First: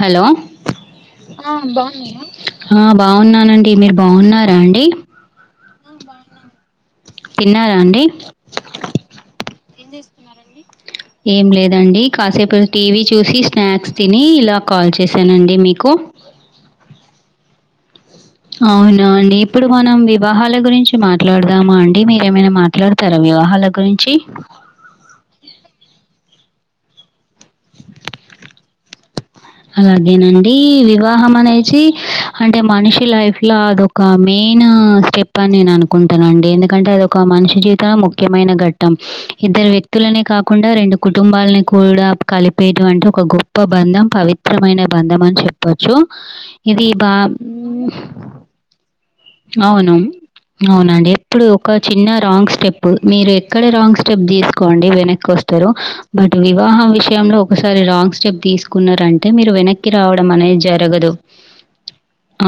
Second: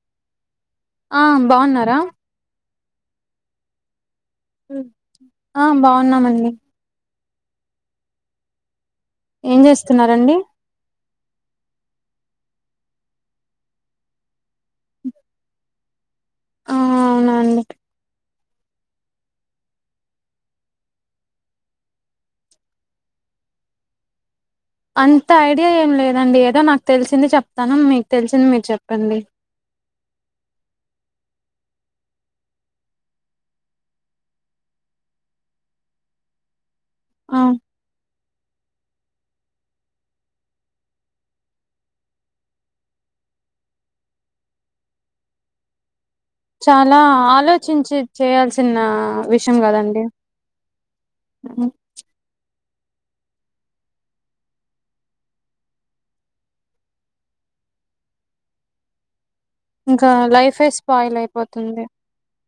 Hello ఆ బాగున్నారా ఆ బాగున్నానండి మీరు బాగున్నారా అండి ఉన్నామండి తిన్నారా అండి ఏం చేస్తున్నారండి ఏం లేదండి కాసేపు ఏదో టీవీ చూసి స్నాక్స్ తిని ఇలా కాల్ చేశానండి మీకు ఆ అవునా అండి అవునా అండి ఇప్పుడు మనం వివాహాల గురించి మాట్లాడదామా అండి మీరేమైనా మాట్లాడతారా మి వివాహాల గురించి అంత ఐడియా ఏం లేదండి ఏదో నాకు తెలిసింది చెప్తాను మీకు తెలిసింది మీరు చెప్పండి అలాగేనండి వివాహం అనేసి అంటే మనిషి లైఫ్ లో అదొక మెయిన్ ఆ స్టెప్ అని నేను అనుకుంటాను అండి ఎందుకంటే అది ఒక ఆ మనిషి జీవితంలో ముఖ్యమైన ఘట్ట ట్టం ఇద్దరు వ్యక్తులనే కాకుండా రెండు కుటుంబాలని కూడా కలిపేటువంటి ఒక గొప్ప బ బంధం పవిత్రమైన బంధం అని చెప్పొచ్చు ఇది చాలా బా ఆలోచించి చేయాల్సిన విషయం అవును. కదండి అవునండి ఎప్పుడు ఒక చిన్న రాంగ్ స్టెప్ పు మీరు ఎక్కడ రాంగ్ స్టెప్ తీసుకోండి వెనక్కి వస్తారు బట్ వివాహం విషయంలో ఒకసారి రాంగ్ స్టెప్ తీసుకున్నారంటే మీరు వెనక్కి ఇంకా రావడం అనేది లైఫే జరగదు స్పాయిల్ అయిపోతుంది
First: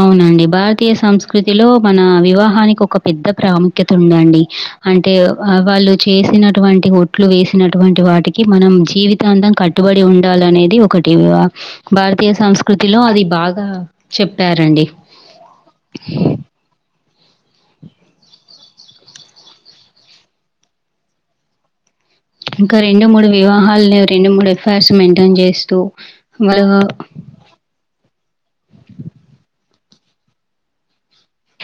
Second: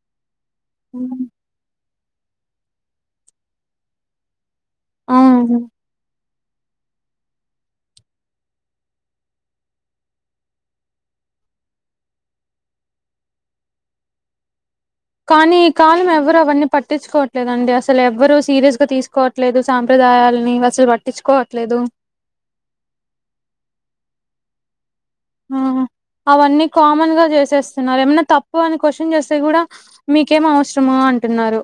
అవునండి భారతీయ సంస్కృతిలో మన వివాహానికి ఒక పెద్ద ప్రాముఖ్యత ఉందండి అంటే అవును వాళ్ళు చేసిన అటువంటి ఒట్లు వేసినటువంటి వాటికి మనం జీవితాంతం కట్టుబడి ఉండాలనేది ఒకటి భారతీయ సంస్కృతిలో అది బాగా చెప్పారండి కానీ ఈ కాలం ఎవరు అవన్నీ పట్టించుకో లేదండి అసలు ఎవ్వరు సీరియస్ గా తీసుకోవట్లేదు సాంప్రదాయాలని అసలు పట్టించుకోవట్లేదు. ఇంకా రెండు మూడు వివాహాలు రెండు, మూడు ఎఫైర్స్ మెయింటైన్ ఆ చేస్తూ అవన్నీ వాళ్ళు కామన్ గా చేసేస్తున్నారు ఏమన్నా తప్పు అని క్వశ్చన్ చేస్తే కూడా మీకేం అవసరమ అంటున్నారు.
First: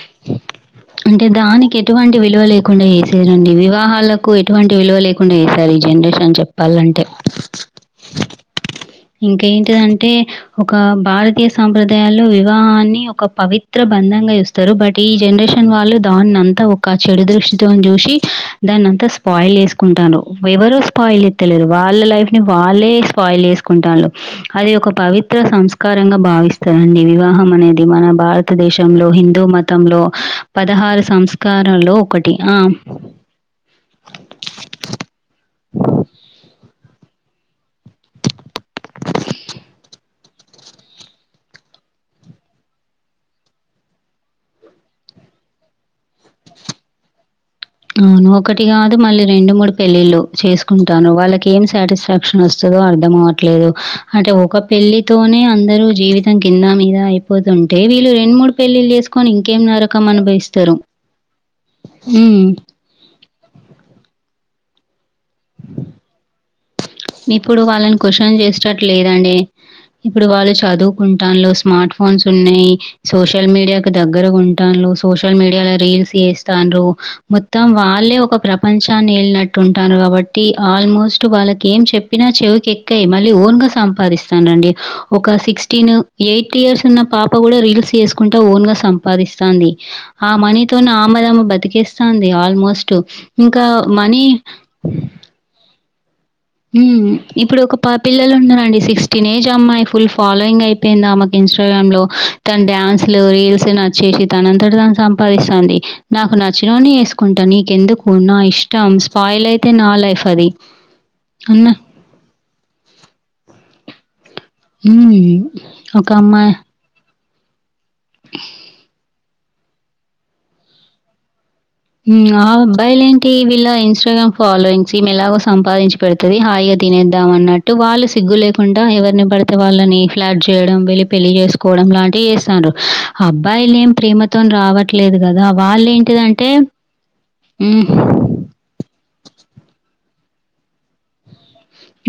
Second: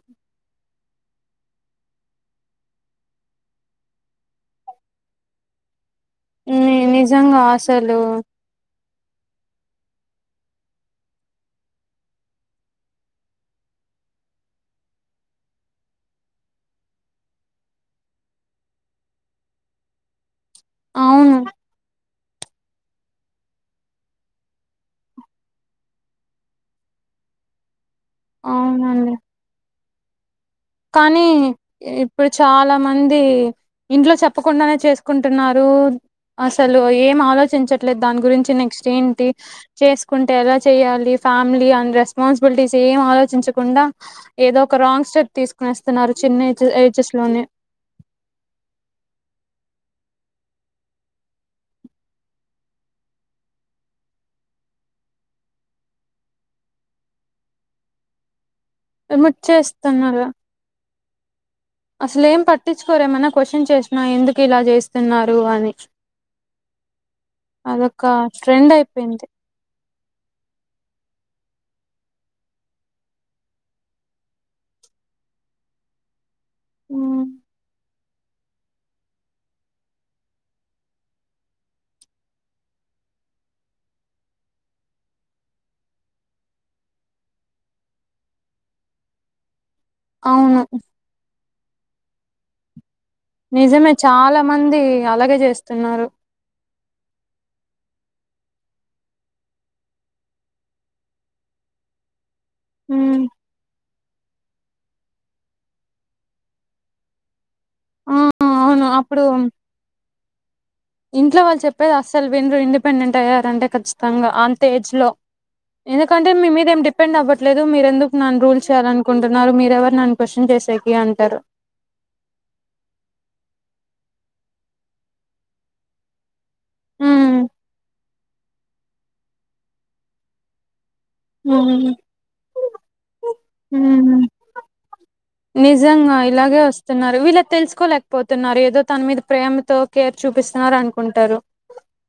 అంటే దానికి ఎటువంటి విలువ లేకుండా చేశారండి వివాహాలకు ఎటువంటి విలువ లేకుండా చేసారు. జనరేషన్ ని చెప్పాలంటే, నిజంగా అసలు ఇంక ఏంటిదంటే ఒక భారతీయ సాంప్రదాయాల్లో వివాహాన్ని ఒక పవిత్ర అందంగా చుస్తారు బట్ ఈ జనరేషన్ వాళ్ళు దాన్నింతా ఒక చెడు దృష్టితోని చూసి దాన్ని స్పాయిల్ చేసుకుంటారు ఎవరు స్పాయిల్ అవును చేత్తలేరు వాళ్ళ లైఫ్ ని వాళ్ళే స్పాయిల్ చేసు కుంటలు అది ఒక పవిత్ర సంస్కారంగా భావిస్తారండి వివాహం అనేది. ఇది మన భారతదేశంలో అవునండి హిందూ మతంలో కానీ సంస్కారాల్లో ఇప్పుడు ఒకటి. ఆ! చాలా మంది ఇంట్లో చెప్పకుండానే చేసుకుంటున్నారు అసలు ఏం ఆలోచించట్లేదు దాని గురించి నెక్స్ట్ ఏంటి చేసుకుంటే ఎలా చేయాలి ఫ్యామిలీ అ రెస్పాన్సిబిలిటీస్ ఏం ఆలోచించకుండా ఏదో ఒక రాంగ్ స్టెప్ తీస్ స్తున్నారు చిన్న ఏ ఏజెస్ లోనే అవును ఒకటి కాదు మళ్ళీ రెండు మూడు పెళ్ళిళ్ళు చేసుకుంటాలు వాళ్ళకి ఏం సాటిస్ఫాక్షన్ వస్తది. అర్థం అవట్లేదు. అంటే ఒక పెళ్లితోనే అందరు జీవితం కింద మీద అయిపోతు అంటే వీళ్ళ రెండు మూడు పెల్లీల్ చేసుని ముట్ ఇంకేం నరకం అనుభవిస్తారు. అసలే ఏం హ్మ్. పట్టించుకోరేమన్నా క్వశ్చన్ చేసినా ఎందుకు ఇలా చేస్తున్నారు అని ఇప్పుడు వాళ్ళని అదొక క్వశ్చన్ ట్రెండ్ చేసటట్టు అయిపోయింది లేదండి. ఇప్పుడు వాళ్ళు చదువుకుంటా లో స్మార్ట్ ఫోన్స్ ఉన్నాయి సోషల్ మీడియాకు దగ్గర ఉంటాన్లు సోషల్ మీడియాలో రీల్స్ చేస్తాడ్లు ఉమ్ మొత్తం వాళ్లే ఒక ప్రపంచాన్ని ఎళ్ళినట్టు ఉంటారు కాబట్టి ఆల్మోస్ట్ వాళ్ళ ఏం చెప్పినా చెవికి ఎక్కాయి మళ్ళీ ఓన్ గా సంపాదిస్తానులనండి ఒక సిక్స్టీన్ ఎయిటీ యర్స్ ఉన్న పాప కూడా రీల్స్ చేసుకుంటా ఓన్ గా సంపాదిస్తాంది. ఆ అవును మనీతోనే ఆమదమ్మ బతికేస్తంది ఆల్మోస్ట్ టు ఇంకా నిజమే మనీ చాలా మంది అలాగే చేస్తున్నారు ఇప్పుడు ఒక పా పిల్లలు ఉండారండి సిక్స్టీన్ ఏజ్ అమ్మాయి ఫుల్ ఫాలోయింగ్ అయిపోయింది ఆమెకి ఇన్స్టాగ్రామ్ లో తన డ్యాన్స్ ఉమ్ రీల్స్ నచ్చే తనంతట దాన్ని సంపాదిస్తాంది నాకు నచ్చినోనీ చేసుకుంటా ఎందుకు ఆ నా అవును ఇష్టం అప్పుడు స్పాయిల్ అయితే నా లైఫ్ అది. ఇంట్లో వాళ్ళు అన్న చెప్పది అస వినరు ఇండిపెండెంట్ అయ్యారంటే ఖచ్చితంగా అంత ఏజ్ లో హ్మ్. ఒక ఎందుకంటే మీ అమ్మాయి మీద ఏమి డిపెండ్ అవ్వట్ ట్లేదు మీరెందుకు ను రూల్ చేయాలనుకుంటున్నారు. మీరెవరు నన్ను క్వశ్చన్ చేసేకి అంటారు. ఆ అబ్బాయిలు ఏంటి వీళ్ళ ఇన్స్టాగ్రామ్ ఫాలోయింగ్స్ ఈమె ఎలాగో సంపాదించి పెడుతది. హాయిగా తినేద్దాం ఉమ్ అన్నట్టు వాళ్ళు సిగ్గు లేకుండా ఎవరిని పడితే వాళ్ళని ఫ్లాట్ చేయడం. పెళ్లి చేసుకోవడం ఉమ్ లాంటివి చెస్తాండ్రు ఆ అబ్బాయిలు ఏం ప్రేమతో ఉమ్ రావట్లేదు కదా వాళ్ళు ఏంటిదంటే న్నారు వీళ్ళ తెలుసుకోలేకపోతున్నారు ఏదో తన మీద ప్రేమతో కేర్ చూపిస్తున్నారు అనుకుంటారు.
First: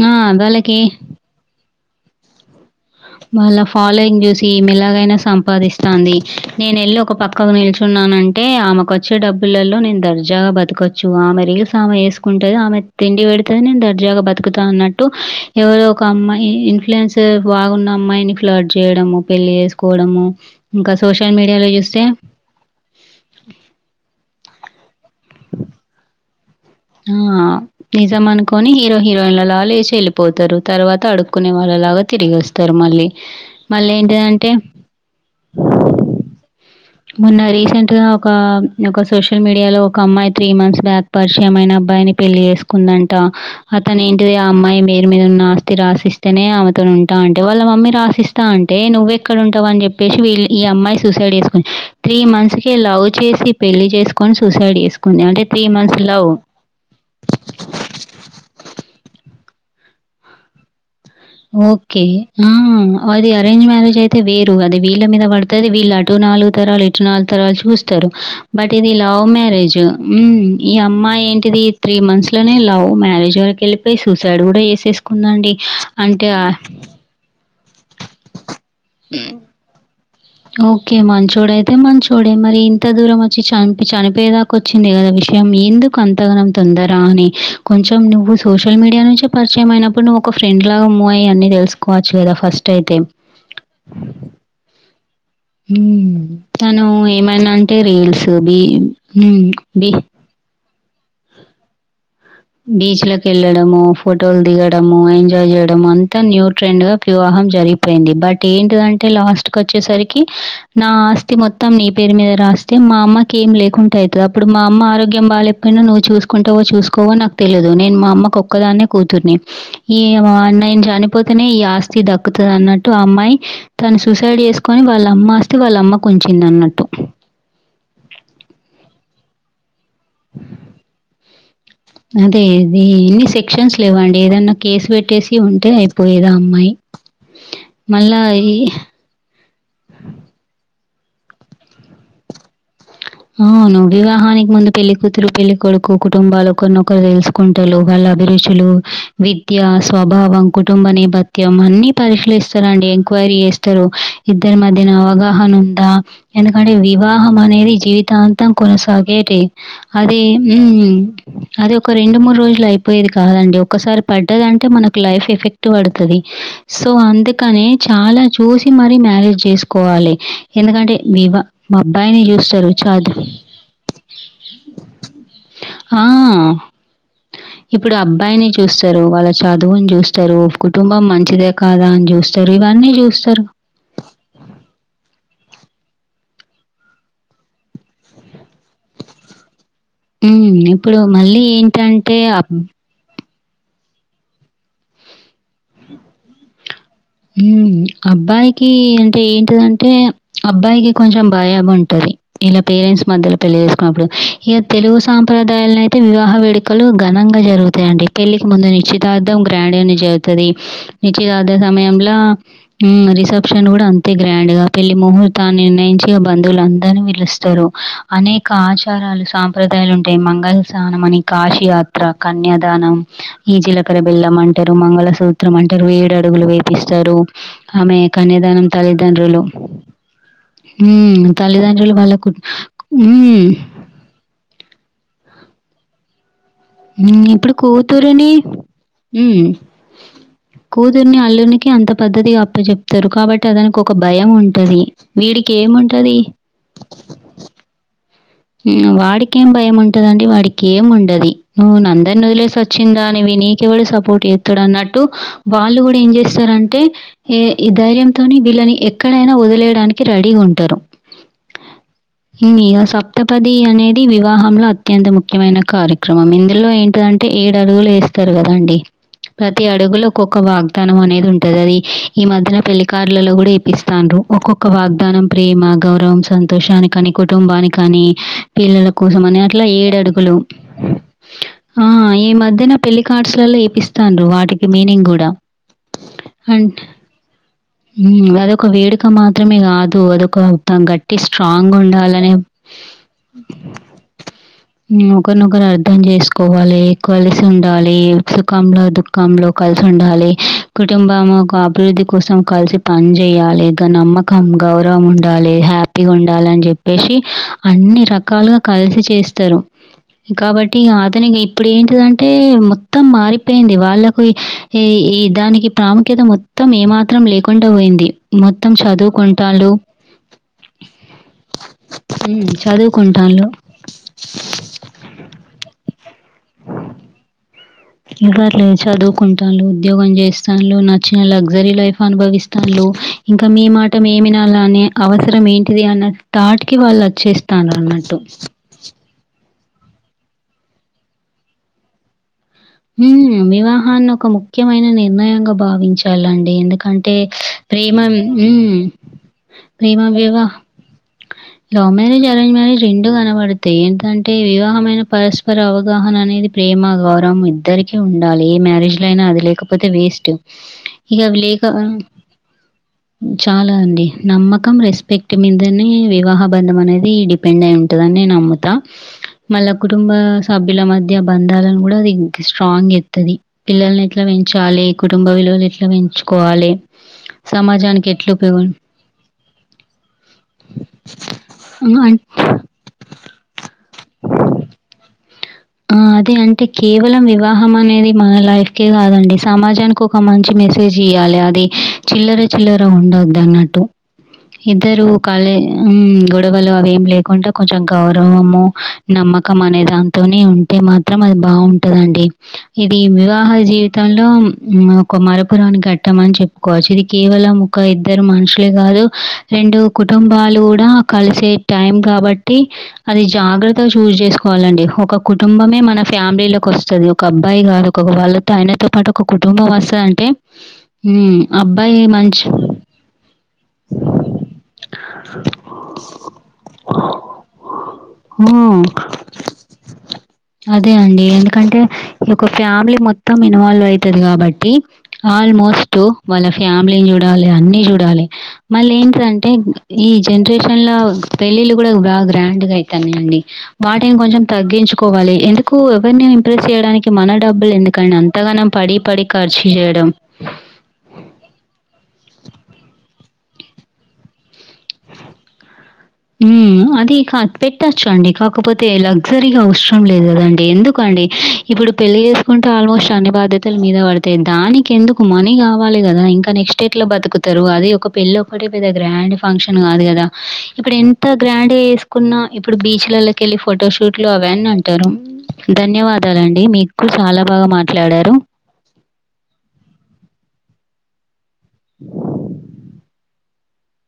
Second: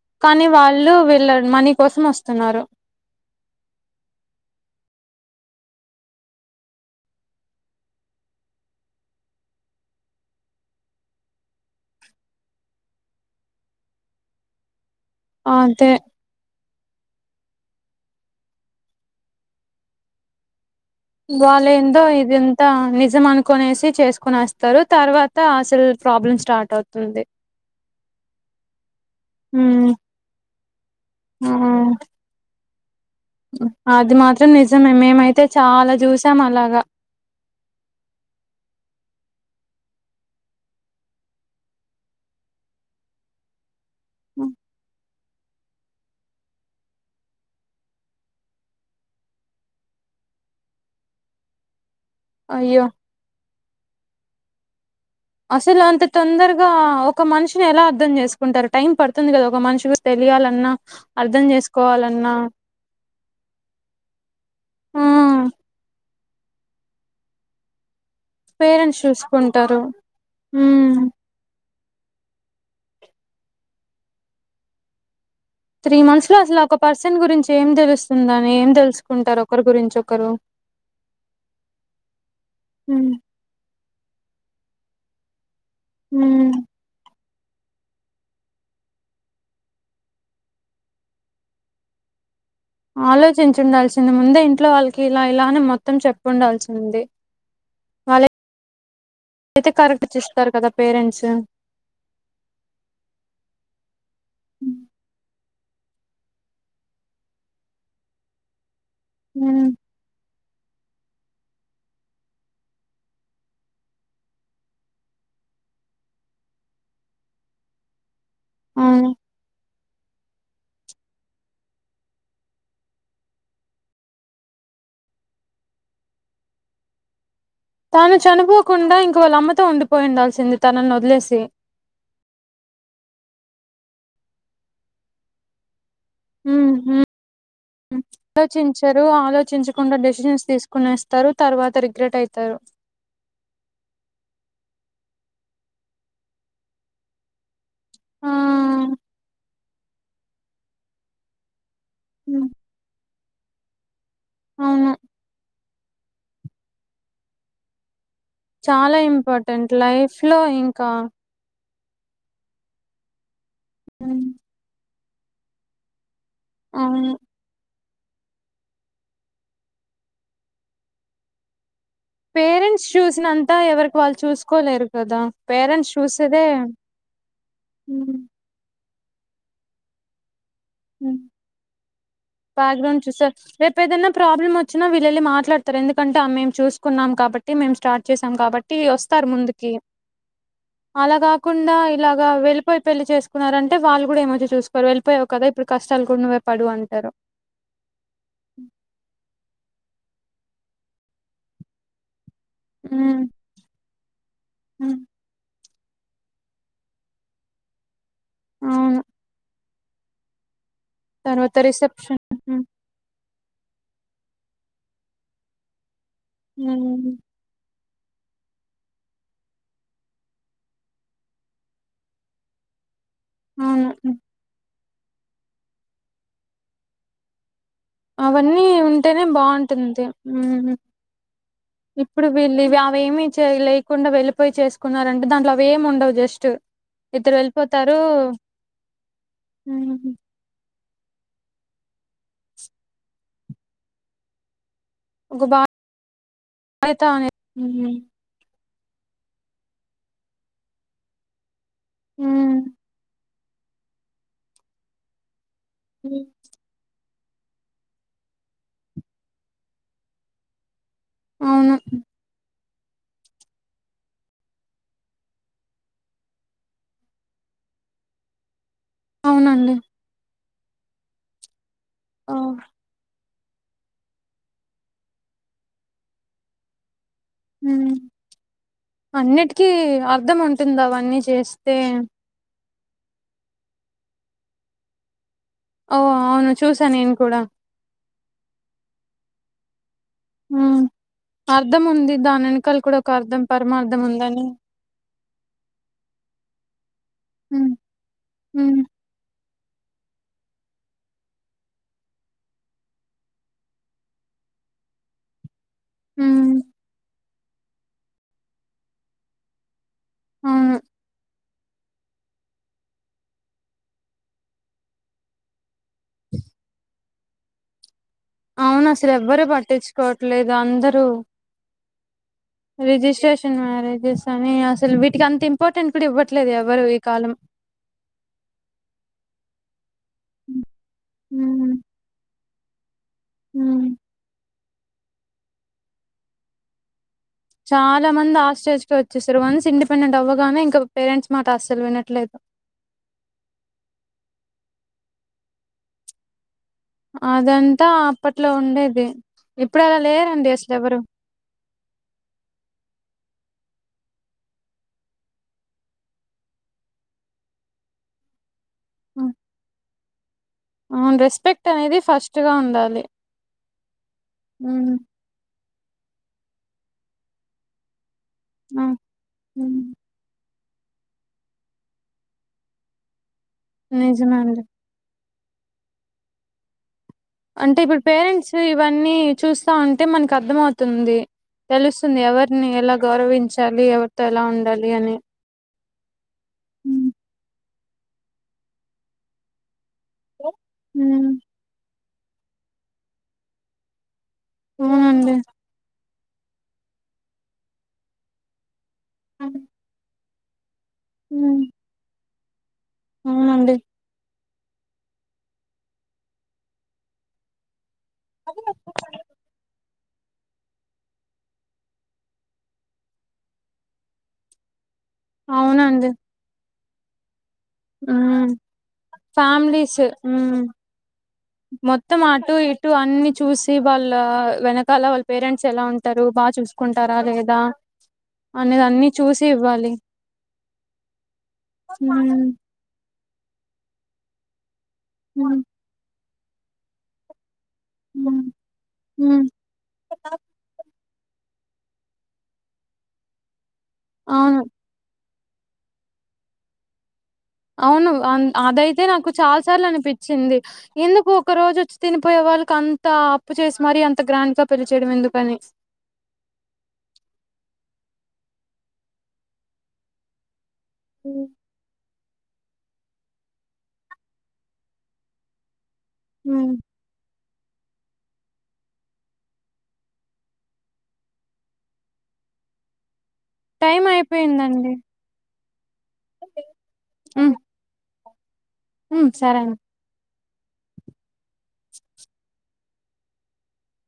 ఆ! కానీ వాళ్ళకి వాళ్ళు వెళ్ళరు మనీ కోసం వస్తున్నారు. వాళ్ళ ఫాలోయింగ్ చూసి ఈమె ఎలాగైనా సంపాదిస్తాంది నేను వెళ్ళి ఒక పక్కకు నిల్చు న్నానంటే ఆమెకు వచ్చే డబ్బులలో నేను దర్జాగా బతకొచ్చు ఆమె రీల్స్ ఆమె చేసుకుంటది ఆమె తిండి పెడతది నేను దర్జాగా బతుకుతా అన్నట్టు ఎవరో అదే ఒక అమ్మాయి ఇన్ఫ్లుయెన్స్ బాగున్న అమ్మాయిని ఫ్లాట్ చేయడము పెళ్ళి చేసుకోవడము. వాళ్ళేందో ఇది అంతా నిజం అనుకునేసి చేసుకుని వ స్తరు తర్వాత అసలు ప్రాబ్లమ్ స్టార్ట్ ఆ అవుతుంది నిజం అనుకొని హీరో హీరోయిన్లలా లేసి ఉమ్ వెళ్ళిపోతారు తర్వాత అడుక్కునే వాళ్ళ లా తిరిగివస్తారు మళ్ళీ అది మళ్ళేంటిదంటే మాత్రం నిజమే మేమైతే చాలా జూసాం అలాగా మొన్న రీసెంట్ గా ఒక ఒక సోషల్ మీడియా లో ఒక అమ్మాయి త్రీ మంత్స్ బ్యాక్ పరిచయం అయిన అబ్బాయిని పెళ్ళి చేసుకుందంట అతను ఏంటిది ఆ అమ్మాయి మీద మీద ఉన్న ఆస్తి రాసిస్తేనే ఆమెతోని ఉంటా అంటే వాళ్ళ మమ్మీ రాసిస్తా అంటే నువెక్కడ ఉంటావు అని జెప్పి యషు వీళ్ ఈ అమ్మాయి సూసైడ్ జేసుకుంది త్రీ మంత్స్ కే అయ్యో లవ్ చేసి పెళ్ళి జేసుకొని సూసైడ్ జేసుకుం అసలు అంత తొందరగా ఒక మనిషిని ఎలా అర్ధం జేసుకుంటారు టైం పడుతుంది గదా ఒక మనిషి గురించి తెలియాలన్నా అర్థం ఓకే చేసుకోవాలన్నా ఆ అది అరేంజ్ మ్యారేజ్ అయితే వేరు అది ఆ వీళ్ళ మీద పడుతది వీళ్ళు అటు నాలుగు తరాలు ఇటు నాలుగు తరాలు చూస్ స్తరు బట్ ఇది పేరెంట్స్ లవ్ మ్యారేజ్ చూసుకుంటారు ఉమ్ ఈ మ్మ్ అమ్మాయి ఏంటిది త్రీ మంత్స్ లోనే లవ్ మ్యారేజ్ వరకి వెళ్ళిపోయి సూసైడ్ గూడా చేసేసుకుందండి త్రీ మంత్స్ అంటే లో ఆహ్, అసలు ఒక పర్సన్ గురించి ఏం తెలుస్తుందని ఏం తెలుసుకుంటారు ఒకరి గురించి ఒక్ ఓకే మంచోడ అయితే మంచోడే మరి ఇంత దూరం వచ్చి చనిపి చనిపోయేదాకా కొచ్చింది గదా విషయం ఎందుకు అంతగనం మ్మ్ తొందర అని కొంచెం నువ్వు సోషల్ మీడియా నుంచి పరిచయం అయినప్పుడు నువ్వు ఒక ఫ్రెండ్ లాగా మూవ్ అయి అన్నీ దెలుసుకోవచ్చు గదా ఫస్ట్ అయితే. ఆలోచించుండాల్సింది ముందే ఇంట్లో వాళ్ళకి ఇలా ఇలా అని మొత్తం హ్మ్. చెప్పు తను ఉండాల్సిందే ఏమైనా అంటే రీల్స్ వాళ్ళు బీ హ్మ్. అయితే బీ కరెక్ట్ చేస్తారు కదా పేరెంట్స్ బీచ్‌లకెళ్ళడము, ఫోటోలు దిగడము, ఎంజాయ్ అంతా న్యూ ట్రెండ్ గా వివాహం జరిగిపోయింది బట్ ఏంటిదంటే అంటే లాస్ట్ కి మ్మ్ వచ్చేసరికి నా ఆస్తి మొత్తం నీ పేరు మీద రాస్తే మా అమ్మకి ఏం లేకుంటా అయితది అప్పుడు మా అమ్మ ఆరోగ్యం బాగాలేక అయినా నువ్వు చూసుంటవో చూసుకోవో నాకు తెలిదు నేను మా అమ్మకు ఒక్కదాన్నే అవును కూతుర్ని ఈ నేను చనిపోతేనే ఈ ఆస్తి దక్కు తను అన్నట్టు ఆ అమ్మాయి తను సూసైడ్ చేసుకొని వాళ్ళ అమ్మ ఆస్తి వాళ్ళ అమ్మ కుంచింది అన్నట్టు తాను చనిపోకుండా ఇంకా వాళ్ళ అమ్మతో ఉండి పోయిండాల్సింది తనని వదిలేసి అదే ఇది ఎన్ని సెక్షన్స్ లేవండి ఏదైన్నా కేసు పెట్టేసి ఉంటే అయి ఉమ్ ఉమ్ మళ్ళా ఈ ఆలోచించరు ఆలోచించకుండా డెసిషన్స్ తీసు కొనేస్తారు తర్వాత రిగ్రెట్ అయితారు అవును వివాహానికి ముందు పెళ్ళి కూతురు పెళ్ళి కొడుకు కుటుంబాలు ఒకరినొకరు దెలుసుకుంట వంటలు వాళ్ళ ఆ అభిరుచులు విద్య స్వభావం కుటుంబ నేపథ్యం అన్ని పరిశీలిస్తరండి ఎంక్వైరీ చేస్తరు ఇద్దరి అవును మధ్యన అవగాహన ఉం ట ఎందుకంటే వివాహం అనేది జీవి తాంతం చాలా కొనసాగేది ఇంపార్టెంట్ లైఫ్ అది లో ఇంకా అది ఒక రెండు మూడు రోజులు అయిపోయేది కాదండి ఒకసారి ఉమ్, పడ్డదంటే మనకు లైఫ్ ఎఫెక్ట్ పడుతుది సో అవును అందుకనే చాలా చూసి మరీ మ్యారేజ్ చేసుకోవాలి ఎందుకంటే మీ వా మా అబ్బాయిని చూస్తారు చూసినంతా ఎవరికి వాళ్ళు చూసుకోలేరు కదా పేరెంట్స్ ఆ! చూసేదే ఇప్పుడు అబ్బాయిని చూస్తారు వాళ్ళ చదువుని చూస్తారు కుటుంబం మంచిదే కాదా అని జూస్తారు. ఇవన్నీ బ్యాక్గ్రౌండ్ చూసారు జూస్తారు. రేపు ఏదైనా ప్రాబ్లమ్ వచ్చినా వీళ్ళు వెళ్ళి మా మాట్లాడతారు ఎందుకంటే ఆ మేము చూసుకున్నాం కాబట్టి మేం స్టార్ట్ చేసాం కాబట్టి వస్తారు ముందుకి హ్మ్. ఇప్పుడు అలా మళ్ళీ కాకుండా ఏంటంటే ఇలాగ అబ్ వెళ్లిపోయి పెళ్లి చేసుకు న్నారంటే వాళ్ళు కూడా ఏమో చూసుకోరు వెళ్ళిపోయావు కదా ఇప్పుడు కష్టాలు కూడా నువ్వే పడు అంటారు ఉమ్ అబ్బాయికి అంటే ఏంటి దంటే అబ్బాయికి కొంచెం భయం ఉంటది ఇలా పేరెంట్స్ ఉమ్, మధ్యలో పెళ్లి చేసుకున్నప్పుడు ఇక తెలుగు ఉమ్, సాంప్రదాలయితే అయితే వివాహ వేడుకలు ఘనంగా జరుగుతాయి అండి పెళ్లికి ముందు అవును నిశ్చితార్థం ప్రడిని చూతది తర్వాత నిశ్చితార్ధం రిసెప్షన్ సమయంలఉమ్ రిసె ప్షన్ కూడా అంతే గ్రాండ్ గా పెళ్లి మహూర్తాన్ని నిర్ణయించి బంధువులు అందరినీ పిలుస్తారు అనేక ఆచారాలు సాంప్రదాయాలు ఉంటాయి మంగళ స్థానం అని కాశీయాత్ర, కన్యాదానం ఈ జీలకర అవును బెల్లం అంటారు మంగళసూత్రం అంటారు ఏడు అడుగులు వేపిస్తారు ఆమె అవన్నీ కన్యాదానం ఉంటేనే తల్లిదండ్రులు బాగుంటుంది హ్మ్ ఉమ్ తల్లిదండ్రులు వాళ్ళ ఇప్పుడు కు వీళ్ళు ఇవి అవేమి చేయ లేకుండా వెళ్లిపోయి చేసుకున్నారంటే దాంట్లో అవి ఏమి ఉండవు జస్ట్ నేను ఇద్దరు ఇప్పుడు వెళ్ళిపోతారు కూతురిని ఉమ్ హ్మ్. కూతుర్ని అల్లునికి అంత పద్ధతిగా అప్పచెప్తారు కాబట్టి అ దానికి ఒక భయం ఉంటుంది ఒక వీడికి ఏముంటది బాధ్యత అనే హ్మ్ వాడికేం భయం ఉంట దండి వాడికి ఏం ఉండది నువ్వు అందరిని వదిలేసి హ్మ్. వచ్చిందా అనివి నీ కెవళ్ళు సపోర్ట్ చేస్తాడు అన్నట్టు వాళ్ళు కూడా ఏం హ్మ్. చేస్తారంటే ఏ ఈ ధైర్యంతోనే వీళ్ళని ఎక్కడైనా వదిలేయడానికి రెడీగా ఉంటారు అవును నేను సప్ సతపది అనేది వివాహంలో అత్యంత ముఖ్యమైన కార్యక్రమం ఇందులో ఏంటదంటే ఏడు అడుగులు వేస్త చెప్తారు కదండి ప్రతి అవునండి అడుగులో ఒక్కొక్క వాగ్దానం అనేది ఉంటది అది ఈ ఆ మధ్యన పెళ్లికార్లలో కూడా ఎపిస్తాండ్రు ఒక్కొక్క వాగ్దానం ప్రేమ గౌరవం సంతోషాని కని కుటుంబ బాని హ్మ్ కాని పిల్లల కోసం అని అట్లా అన్నిటికీ ఏడు అడుగులు అర్థం ఉంటుంది అవన్నీ చేస్తే ఆ ఈ మధ్యనే పెళ్లి కార్డ్స్ ల్లో ఏపిస్తాండ్రు వాటికి మీనింగ్ కూడా ఓ అవును చూసా నేను కూడా ఉమ్ అదొక వేడుక మాత్రమే కాదు తో అద్దోక హ్మ్ గట్టిగా స్ట్రాంగ్ అర్థం ఉంది ఉండాలనే దాని వెనకాల కూడా ఒక అర్థం పరమార్థం ఉందని ఒకరినొకరు అర్ధం చేసుకోవాలి కలిసి హ్మ్ ఉండాలి హ్మ్ సుఖంలో దుఃఖంలో కలిసి ఉండాలి కుటుంబం ఒక అభివృద్ధి కోసం కలిసి పని చేయాలి ఇంకా నమ్మకం గౌరవం ఉండాలి హ్యాపీగా ఉండాలి హ్మ్ అని చెప్పేసి అన్ని రకాలుగా కలిసి చేస్తారు అవును కాబట్టి అతనికి ఇప్పుడు ఏంటిదంటే మొత్తం మారిపోయింది వాళ్ళకు ఈ ఈ దానికి ప్రాముఖ్యత మొత్తం ఏమాత్రం లేకుండా పోయింది మొత్తం అవును అసలు ఎవ్వరు చదువుకుంటాళ్ళు పట్టించుకోవట్లేదు అందరూ హ్మ్. చదువుకుంటాళ్ళు. రిజిస్ట్రేషన్ మ్యారేజెస్ అని అసలు వీటికి అంత ఇంపార్టెంట్ కూడా ఇవ్వట్లేదు ఎవరు ఈ కాలం ఇవర్లేదు చదువుకుంటాలు ఉద్యోగం చేస్తాలు నచ్చిన లగ్జరీ ఉమ్ లైఫ్ అనుభవిస్ వాళ్ళు ఇంకా మీ మాట మేము వినాల అనే అవసరం ఏంటిది అన్న థాట్కి వాళ్ళు వచ్చేస్తాండ్రు చాలా అన్నట్టు. మంది ఆస్టేజ్ కే వచ్చేసారు వన్స్ ఇండిపెండెంట్ అవ్వగానే ఇంకా పేరెంట్స్ మాట అస్సలు వినట్లేదు హు వివాహాన్ని ఒక ముఖ్యమైన నిర్ణయంగా భావించాలండి ఎందుక్ అంటే అదంతా ప్రేమమ్ అప్పట్లో ఉండేది ఇప్పుడు అలా ప్రేమ లేరండి వివహ్ అసలు ఎవరు లవ్ మ్యారేజ్ ఎరేంజ్ మ్యారేజ్ రెండు కనపడు ఏంటంటే వివాహమైన పరస్పర అవగాహన అనేది ప్రేమ గౌరవం ఇద్దరికి ఉండాలి ఏ మ్యా జ్ లో అయినా హ్మ్. అది లేకపోతే వేస్ట్ అవును ఇగ అవి లేక రెస్పెక్ట్ అనేది ఫస్ట్ గా ఉండాలి చాలా అం నమ్మకం ఉమ్ రెస్పెక్ట్ మీదనే వివాహ బంధం అనేది డిపెండ్ అయి ఉంటుందన్ నే నమ్ముతా ఆ మళ్ళ హ్మ్. కుటుంబ సభ్యుల మధ్య బంధాలను కూడా అది స్ట్రాంగ్ చెత్తది పిల్లల్ని ఎట్లా నిజమే అండి పెంచాలి కుటుంబ విలువలు ఎట్లా పెంచుకోవాలి అంటే ఇప్పుడు సమాజానికి ఎట్లా పేరెంట్స్ ఉపయోగం ఇవన్నీ చూస్తా ఉంటే మనకు అర్థంమవుతుంది హ్మ్. అన్ తెలుస్తుంది ఎవరిని ఎలా గౌరవించాలి ఎవరితో ఎలా ఉండాలి అని ఆ అదే అంటే హ్మ్ కేవలం వివాహం అనేది మన లైఫ్కే కాదండి సమాజానికో ఒక మంచి మెసేజ్ హ్మ్. ఇయ్యాలి అది చిల్లర చిల్లర ఉండొద్దు అన్నట్టు ఇద్దరు అవునండి. కాలే గొడవలు అవేమి లేకుండా కొంచెం గౌరవము నమ్మకం హ్మ్ అనే దాంతోనే ఉంటే మాత్రం అది బాగుంటదండి ఇది వివాహ అవునండి. జీవితంలో ఒక మరపురానీ గట్టమని చెప్పుకోవచ్చు ఇది కేవలం ఒక ఇద్దరు మనుషులే కాదు రెండు కుటుంబాలు కూడా కలిసే టైం కాబట్టి అది జాగ్రత్తగా చూస్ చేసుకోవాలండి ఒక కుటుంబమే మన అవునండి. ఫ్యామిలీలకొస్తది ఒక అబ్బాయి కాదు ఒక హ్మ్ వాళ్ళతో ఆయనతో పాటు ఒక కుటుంబం ఫ్యామిలీస్ వస్తదంటే హ్మ్ ఉమ్ మొత్తం అటు ఇటు అన్ని చూసి వాళ్ళ వెనకాల వాళ్ళ పేరెంట్స్ ఎలా ఉంటారు వాల్ చూసుకుంటారా లేదా హ్మ్. అనేది అన్ని చూసి ఇవ్వాలి అదే అండి ఎందుకంటే ఈ యొక్క హ్మ్ ఫ్యామిలీ మొత్ మొత్తం ఇన్వాల్వ్ అయితది కాబట్టి హ్మ్ ఆల్మోస్ట్ వాళ్ళ ఫ్యామిలీల్ చూడాలి అన్ న్నీ చూడాలి హ్మ్ మళ్ళీ హ్మ్ ఎంటిదంటే ఈ జనరేషన్ లో పెళ్ళిళ్ళలు కూడా బా గ్రాండ్ గా అయితున్నయండి వాటిని కొంచెం అవును. తగ్గించుకోవాలి ఎందుకు ఎవరిని ఇంప్రెస్ చేయడానికి మన డబ్బులు అవును ఎందుకండి ఆన్ ఆ అంతగానం పడి అదైతే పడి నాకు చాలా ఖర్చు సార్లు చేయడం అనిపించింది ఎందుకు ఒక రోజు వచ్చి తిని పోయ్ వాళ్ళకి అంత అప్పు చేసి మరి అంత గ్రాండ్ గా పెళ్లి చేయడం ఎందుకని హ్మ్ అది కా పెట్టచ్చు అండి కాకపోతే లగ్జరీ గా అవసరం లేదు కదండి ఎందుక్ కండి హ్మ్. ఇప్పుడు పెళ్లి చేసుకుంటే ఆల్మోస్ట్ అన్ని బాధ్యతల మీద పడతాయి దానికి ఎందుకు మనీ ఆ ఇవ్వాలి కదా ఇంకా హ్మ్. నెక్స్ట్ ఎట్ల బతుకుతారు అది ఒక పెళ్ళోకటే పెద్ద గ్రాండ్ ఫంక్షన్ కాదు కదా ఇప్పుడు ఎంత గ్రాండ్ గా చేసుకున్నా ఇప్పుడు బీచ్లలోకి వెళ్ళి టైం ఫోటోషూట్లు అవ్వని అయిపోయిందండి. అంటారు ధన్యవాదాలండి మీరూ కుడ్ చాలా బాగా మాట్లాడారు ఉ సరేనన్ [unintelligible] [inaudible]